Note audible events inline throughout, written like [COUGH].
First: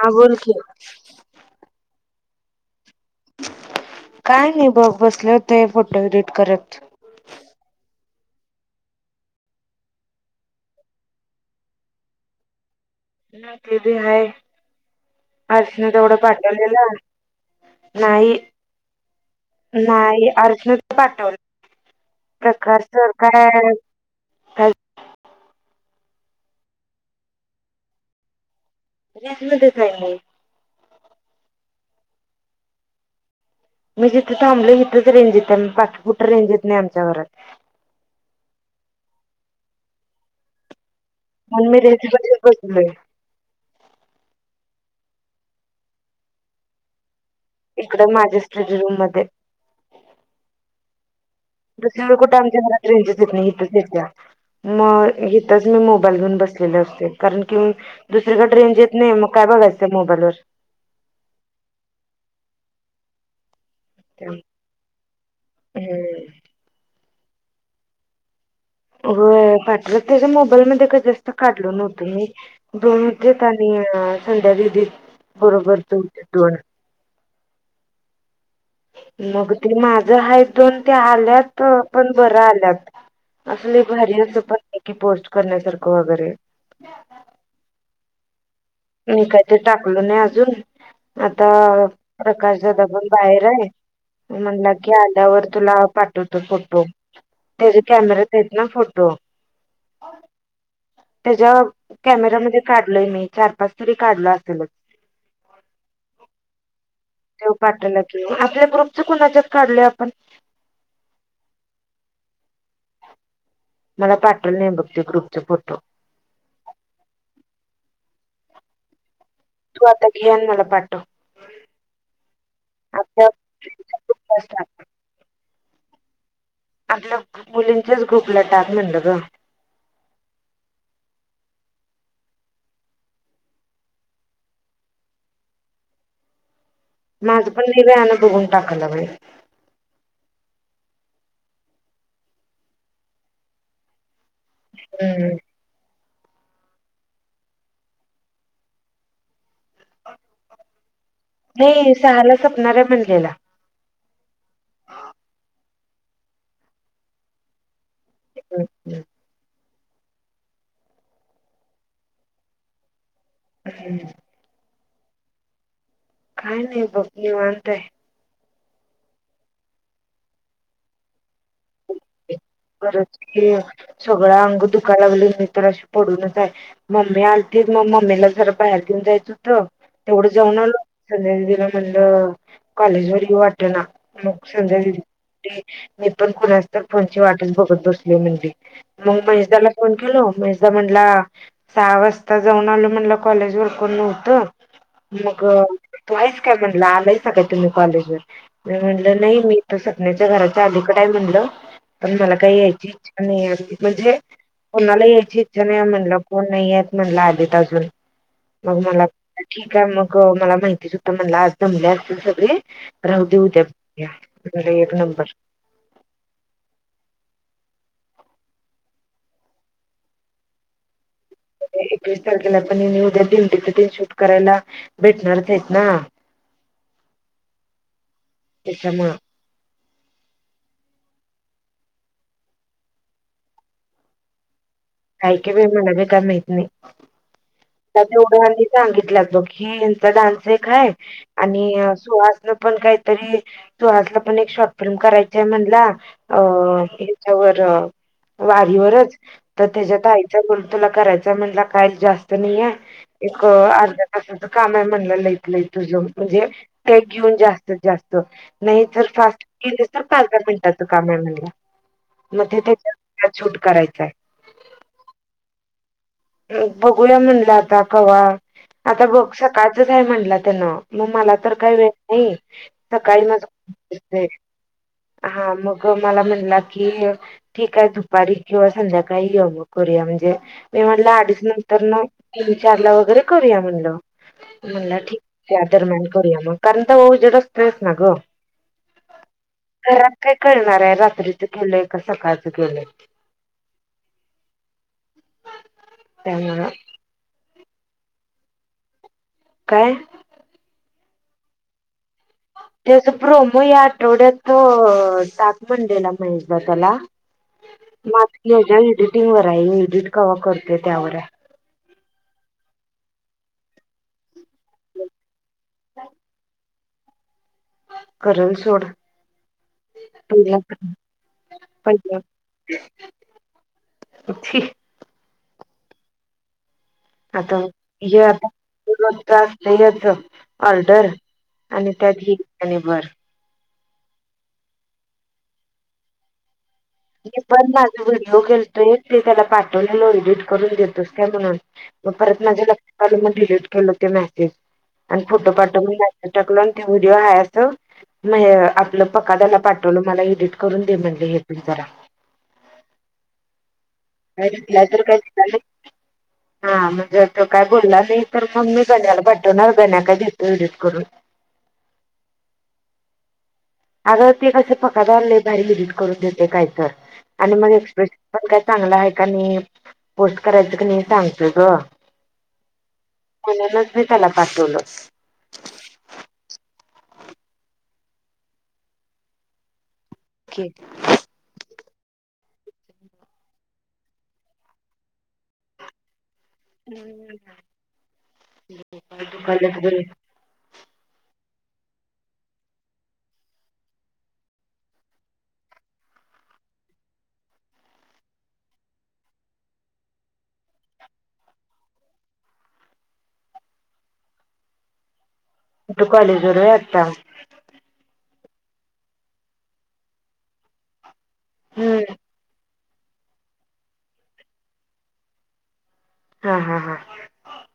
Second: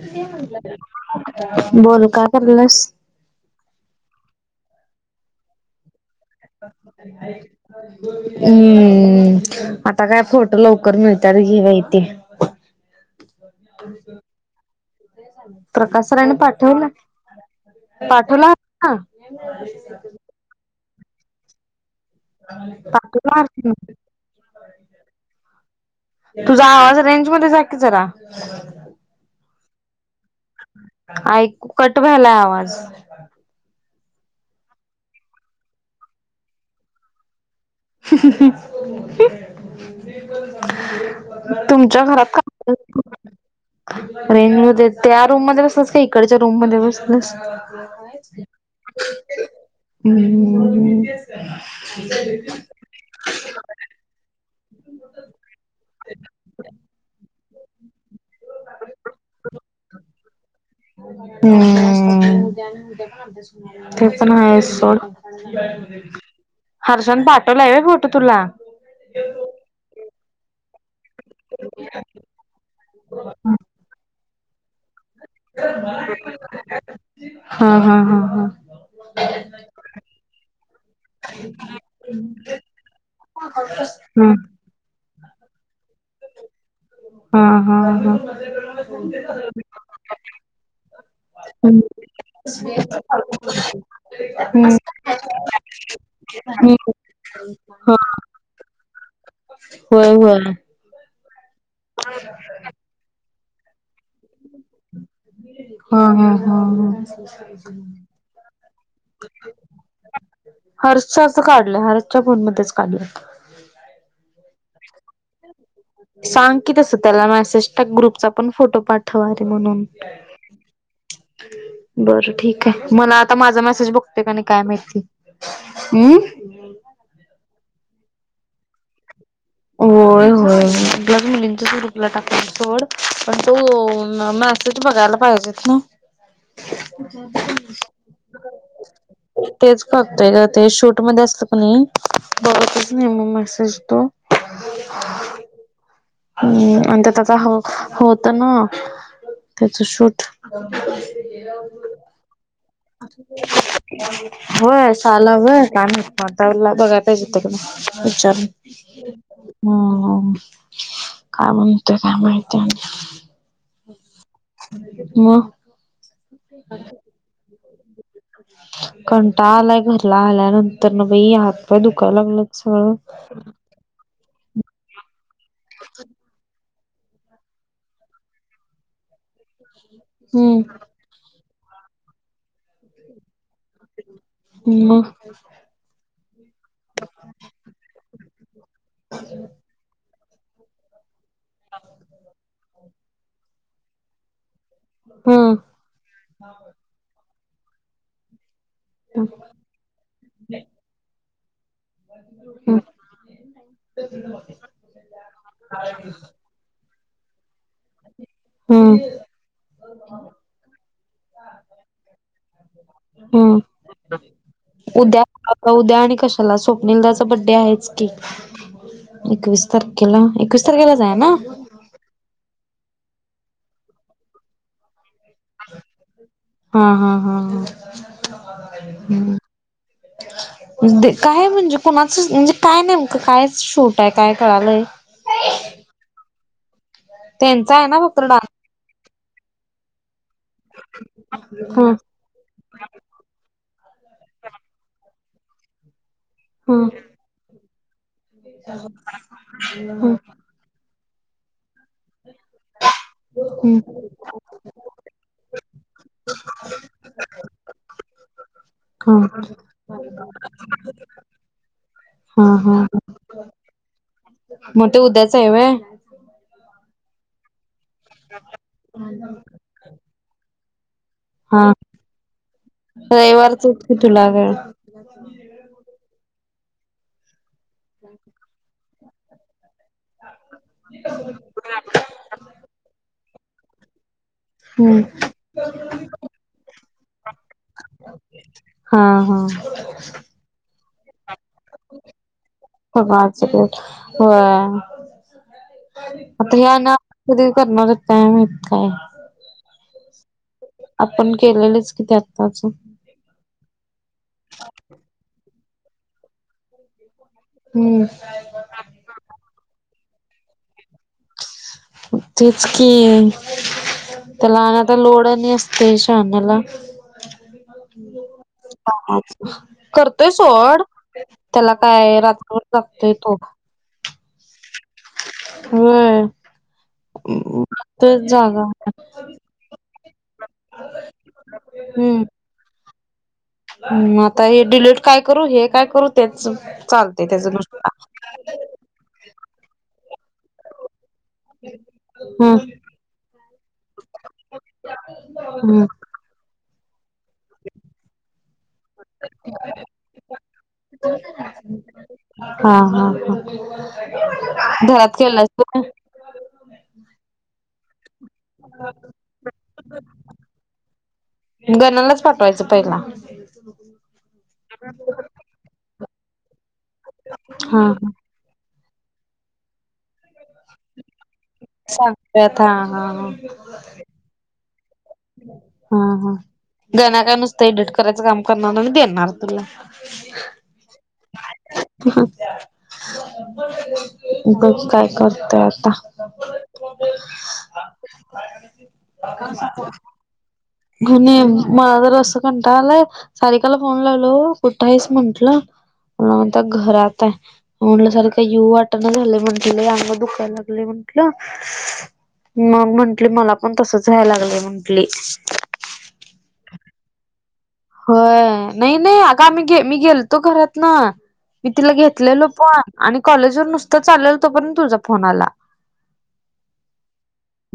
हा बोल की. बोल का करलास. काय नाही बघ बसले होते फोटो करत. हम्म. आता काय फोटो लवकर मिळतात घेवा इ तेे न ते भी ह अर्चना तेवढं प्रकाशसराने पाठवला पाडलेलं नाही. पाठवला हा नाही अर्जण तर पाठवलं प्रका सर पाठवला काय तुझा आवाज रेंज मध्ये जाकीील जरा. रेश म दिसाई म ऐकू कट वलाय आवाज मी जिथं थांबल तिथंच रेंजेत आहे बाकी कुठं रेंज येत नाही आमच्यावरात.. [UNINTELLIGIBLE] म्हणून मी तुमच्या रेंज घरात मध्येच का. बसलोय. रेंज म त्या रूम मध्ये बसलंस का इकडच्या रूम म बसलस. इकडं माझ्या स्टडी रूम मध्ये हम्म्. दुसरीकडे कुठेच आमच्या घरात रेंज येत नाही इथेच येत्या. मग इथच मी मोबाईल घून बसलेले असते कारण की. दुसरीकडे रेंज येत नाही मग काय बघायचं मोबाईल ववर हम्म ते पण आहे स हम्म. हर्षन पाठवला आहे फोटो तुला हो पाटलं त्याच्या मोबाईलमध्येध्ये कत काढल नव्हत दोनेतनी संध्यादी बरोबर त दोन हा हा हा हा. मग ते माझं ह दोन ते आल्यात पण बरं आल्यात. असले भर अस हम्म पण की पोस्ट करण्यासारखं वगैरे. हम हम ह मी काहीत टाकलो नाही अजून आता हम्म प्रकाशदादा पण बाहेर आहे म्हणला हम्म की आ त्यावर तुला पाठवतो फोटो हम्म त्याच्या हा कॅमेरात येत ना फोटो. होय हो. त्याच्या कॅमेरामध्ये काढलय मी चार पाच तरी काढल असेलच. हा हा हा ह. ते पाठायला गे आपल्या ग्रुपच कुणाच्याच काढले आपण. हर्षच्या असं काढलं हरशच्या फोनमध्येध्येच काढलं. मला पाठल नाही बघते ग्रुपचे फोटो. सांग की तस त्याला मेसेज ग्रुपचा पण फोटो पाठ. थवारे म्हणून. तू आता घे आणि मला पाठव बरं ठीक आहे मला आपल्या आता माझा मेसेज बघते का नाही काय ग्रुपला माहिती. हम्. आपल्या मुलींच्याच ग्रुपला टाक म्हलं ग होय होय मला मुलींच्या ग्रुप ला टाकाय सोड पण तो मसेच बघायला पाहिजे ना. माझं पण नेह्यानं बघून टाका लागलोय. तेच थक्तोय का ते शूट मध्ये असलं पण नाही बघतच ने मेसेज तो हम्म. हम्म आणि त्याचा हो होत ना त्याच शूट नाही सहाला सपणार आहे म्हणलेला. होय साहला होय की माहित मग बघायला पाहिजे त्याच्याकडे विचार ह. काय म्हणतो काय माहित? हम्. म काय नाही बघ निवांत आहे. कंटाळ आलाय घरला आल्यानंतर न बाई हातपाय दुखायला लागलं. गरज क सगळं अंग दुखालागले मी तर आज पडूनच आहे. मम्मी आलती मग मम्मीला जरा बाहेर देेऊन जायच होतं तेवढं जाऊन हम्म आल. संध्या दिदीला म्हणलं कॉलेज व वाट ना मग संध्या मग दिदी मी पण खुणा तर वाट बघत बसली म्हणे म मैसदाला फोन केल मैसदा म्हंला. सहा वाजता जाऊन आल म्हणला कॉलेज वर कोण नव्हतं. मग हम्म तू आहेस काय म्हणलं आलाय काय तुम्ही कॉलेजवर म म्हणलं नाही हम्म मी तर सपन्याच्या घराच्या आलीकडेय म्हणल पण मला काही यायचीच. आणि बुजे कोणाला यायची इच्छा नाही म्हणलं कोण नाही येत म्हटलं आधित अजून मग हम्म मला ठीक आहे मग मला माहितीच होद्धा मला आज जमले असतील सगळे. राह हम्म देऊद्या एक उद्या नंबर आता उद्या आणि कशाला स्वप्नीिलदाचा बड्डे आहेच की एकवीस तारखेला एकवीस तारखेला जाय ना. एकवीस तारखेला पण मी उद्या तीन तथ तीन शूट करायला भेटणारच आहेत ना. हा हा हा हा त्याच्यामुळं हम्. काय म्हणजे कोणाचं म्हणजे काय नेमकं काय शूट आहे काय कळालंय. कायकी बाई मला बी का माहत नाही त्यांचा आहे ना त्या फक्त डान्स तेवढंनी सांगितलंत बघ की डानस एक हाय आणि हा सुहास पण काहीतरी सुहासला पण एक शॉर्ट फिल्म करायची आहे म्हणला. अ हा त्याच्यावर वारीवरच तर त्याच्यात आईच. तुला करायचा म्हणला काही जास्त नाहीय. एक अर्ध्या तासाचं काम आहे म्हणलं लईकलं तुझ म्हणजे ते घेऊन जास्तीत जास्त नाही जर हा हा फास्ट केले तर पाधरा मिनिटाचं काम म्हलं. हा मग ते हा त्याच्या शूट करायचंय. मग ते उद्याच आहेवय. बघूया म्हणलं आता कवा आता बघ सकाळ य म्ह म म तर हा काही वेळ नाही सकाळी म रविवारच की तुला वेळ हा मग मला म्हणला की ठीक आहे दुपारी किंवा संध्याकाळी काही करूया म्हणजे मी म्हटलं अडीच तर ना तीन चार ला वगैरे करूया म्हणलं. म्हणला हम्म ठीक त्या दरम्यान करूया मग कारण तर जडच्ट्रेस ना ग. हां हां. घरात काय कळणार आहे रात्रीचं केलंय का सकाळचं केलंय. आता त्यामुळं ह ना. कधी करणारच टाम आहेत काय? काय? आपण केलेलंच किती आत्ताचं. त्याच प्रोमो या आठवड्यात तो ताकमंडेला म्हहेशबा त्याला हम्म माकी हच्या एडिटिंग वर आहेी एडिट क करते त्यावर तेच क तर लना तर लोड नाही असत तेशनला करल सोड करतय पहिला सवड त्याला काय रात्रीर लागतय तो पे हो आता हे आता जागा त्रास नाहीच ऑर्डर आणि त्यात हि आणि बर हम् आता हे डिलीट काय करू हे काय करू तेच चाल मी पण माझा व्हिडिओ गेलतोय ते त्याला पाठवलेलो एडिट करून देतो का म्हणून मग परत हम्म माझ्या लक्षात आलं म डिलीट केलं ते मेसेज आणि फोटो हम्म पाठोण टकून आणि ते व्हिडिओ हात म आपलं पका त्याला पाठवलं मला एडिट करून दे म्हणले हे प जरा. हा हा हा काय रिप्लाय तर घरात काय खेळला दिला हा म्हणजे तो काय बोलला नाही तर मग मी गण्याला भेटवणार गण्या्या काय दसो विडज करून गनालाच पाठवायचं पहिला ह हो अगं ते कसं फकाद आणले बाहेर विजिट करून देते काय तर आणि मग हा एक्सप्रेस हा पण काय चांगलं आहे का नाही पोस्ट करायचं क नाही सांग ग सांगत्यात हा हा हा मुलानच मी त्याला पाठवलं हा हा गणा काय नुसतं एडिट करायचं काम करणार आणि देणार तुला ओक ह बघ काय करतय आता तू ण श कॉलेज वर गणे मदर असस कटले सरकला फोन लावल पुठ्टायस म्हंटलं मण त्या घरात आहे म्हल्या सारखं यव वाटण झाले म्हंटले अग दुखायला लागले म्हंटलं मग म्हंटली मला पण तसच जायला लागलंय म्हंटली तू कॉलेज वर आता होय नाही नाही आगा आम्ही गे मी गेलतो घरात ना मी तिला हम्म घेतलेलो पण आणि कॉलेज वर नुसतं चालेल तो पणंत तुझा फोन आला हा हा हा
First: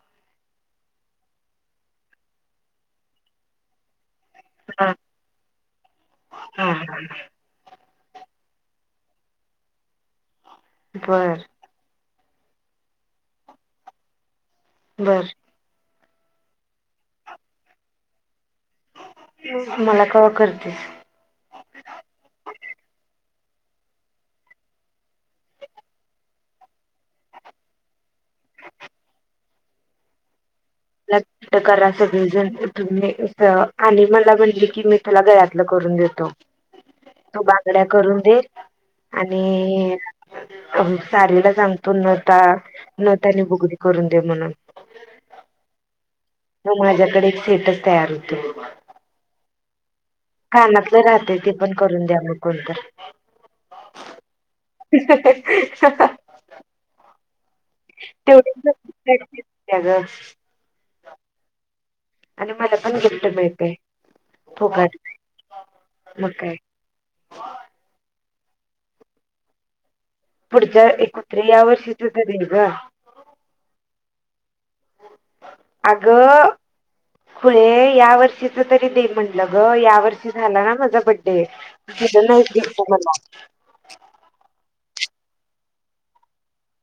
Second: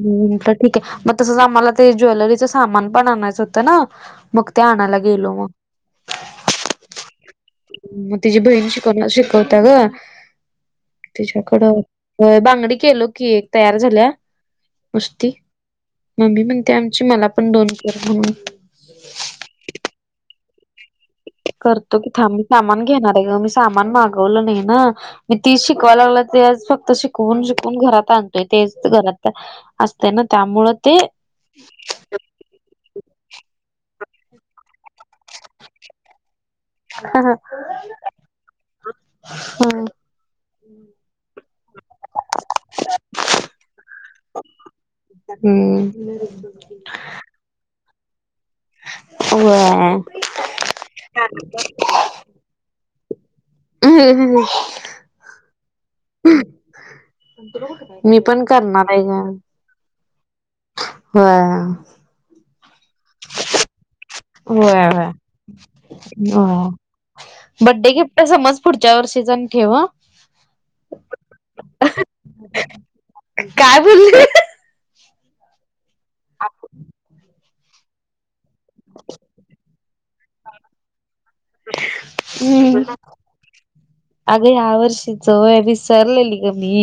हम् तर ठीक आहे मग तसच आम्हाला ते ज्वेलरीच सामान पण आणायचं होतं ना मग ते हा आणायला गेलो मग हा हा मग तिचीी बहीण शिकव शिकवता ग बर तिच्याकड बांगडी केलो की एक तयार झाल्या बर. कष्टती मम्मी म्हणते आमची मला पण दोन कर म्हून मला क करतेस करतो की थांबी सामान घेणार आहे ग मी सामान मागवलं नाही ना मी ती शिकवाय लागला ते आज फक्त शिकवून शिकवून घरात आण तेच घरात असते ना त्यामुळे ते करा सगळेजण उठ आणि मला म्हटले की मी त्याला गयातलं करून देतो तू बांगड्या करून दे आणि सारीला सांगतो न त्या न त्यानी बुगडी करून दे म्हणून हम्म मग माझ्याकडे एक सेटच तयार होतो अ कानातले राहते ते पण करून द्या मग कोणत [UNINTELLIGIBLE] ह मी पण तेवढी करणार आहे ग का हो आणि मला पण गिफ्ट मिळतेय व मग व काय ह बड्डे गिफ्ट समज पुढच्या वर्षी जा ठेववा पुढच्या एकोत्री या वर्षी तझ देल ग काय बोलली अगं पुळे या वर्षीच तरी दे म्हटलं ग या वर्षी झाला ना माझा बडडे दे दिलं नाही हम्म दिसतो मला अगं ह्या वर्षीचय विसरलेली ग मी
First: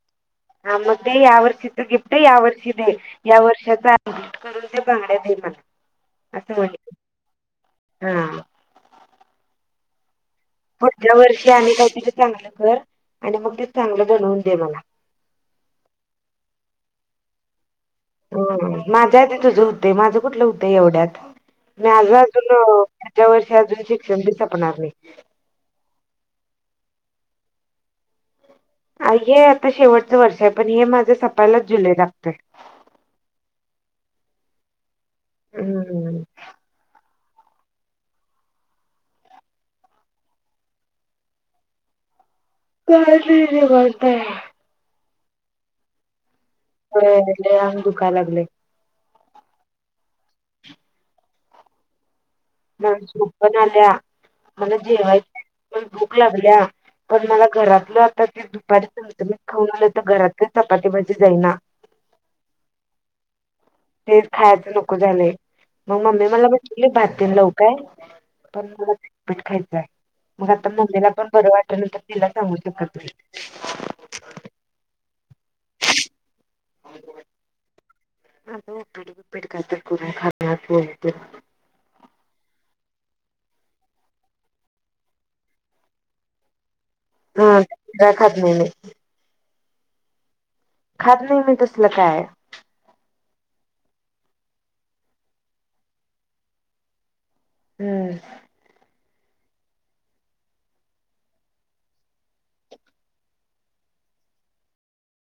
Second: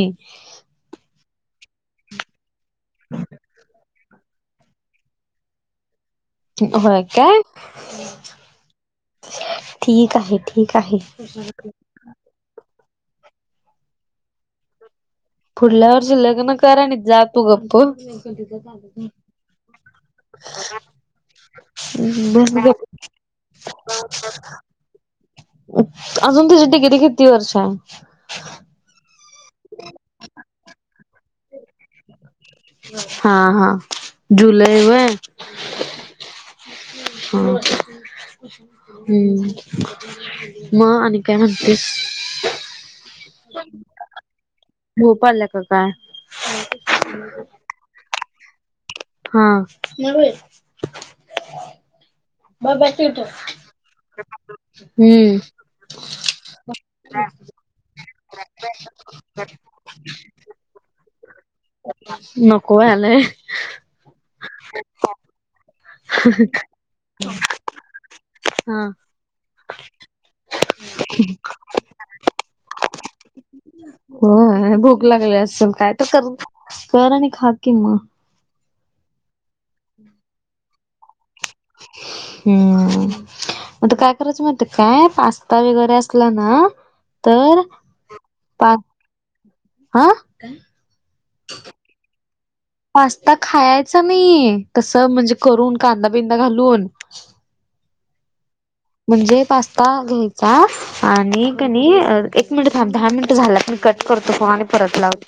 हा मग ते या वर्षीच गिफ्ट आहे या वर्षी दे या वर्षाचा ट करून ते बांगड्या देई मला असं म्हणे होय काय हा ठीक आहे ठीक आहे पुढच्या वर्षी आम्ही काहीतरी चांगलं कर आणि मग ते चांगलं बणवून दे मला पुढल्या वर्षी लग्न करा जा त गप्प ह माझ्या आधी तुझं होतंय माझं कुठलं होतंय चाल एवढ्यात माझं अजून हम् ब पुढच्या वर्षी अजून शिक्षण बी सपणार नाही अजून त्याची टिकेरी किती वर्ष आहे हे आता शेवटचं वर्ष आहे पण हे माझं सपायलाच जुल लागतय हा हा जुलै व हम् होम हम्म मग आणि काय म्हणतेस का करता आहे भोपालला का काय ले आम दुखा लागले हा म ना झोपण आल्या मला हम्म जेवायची पण भूक लागल्या पण मला घरातलं ते दुपारी चत मी खाऊन आलं तर घरात चपातीबाजी जाईना नकय आले आहे तेच खायचं नको झालंय मग मम्मी मला वाट भात लव काय पण हा. मला पीट खायचं आहे मग आता मम्मीला पण बरं वाट न तर तिला सांगू शकता तुम्ही हो भूक लागली असेल काय तर कर कर आणि खा कि मग आ उपडपीड कायत ख हम्म म काय करायचं मात काय पास्ता वगैरे असला ना तर हा खात नाही मी पा हा खात नाही मी तसलं काय पास्ता खायचा नाही तसं म्हणजे करून कांदा बिंदा घालून हम्म म्हणजे पास्ता घ्यायचा आणि कणी एक मिनिट दहा मिनिट झालं आपण कट करतो फो आणि परत लावतो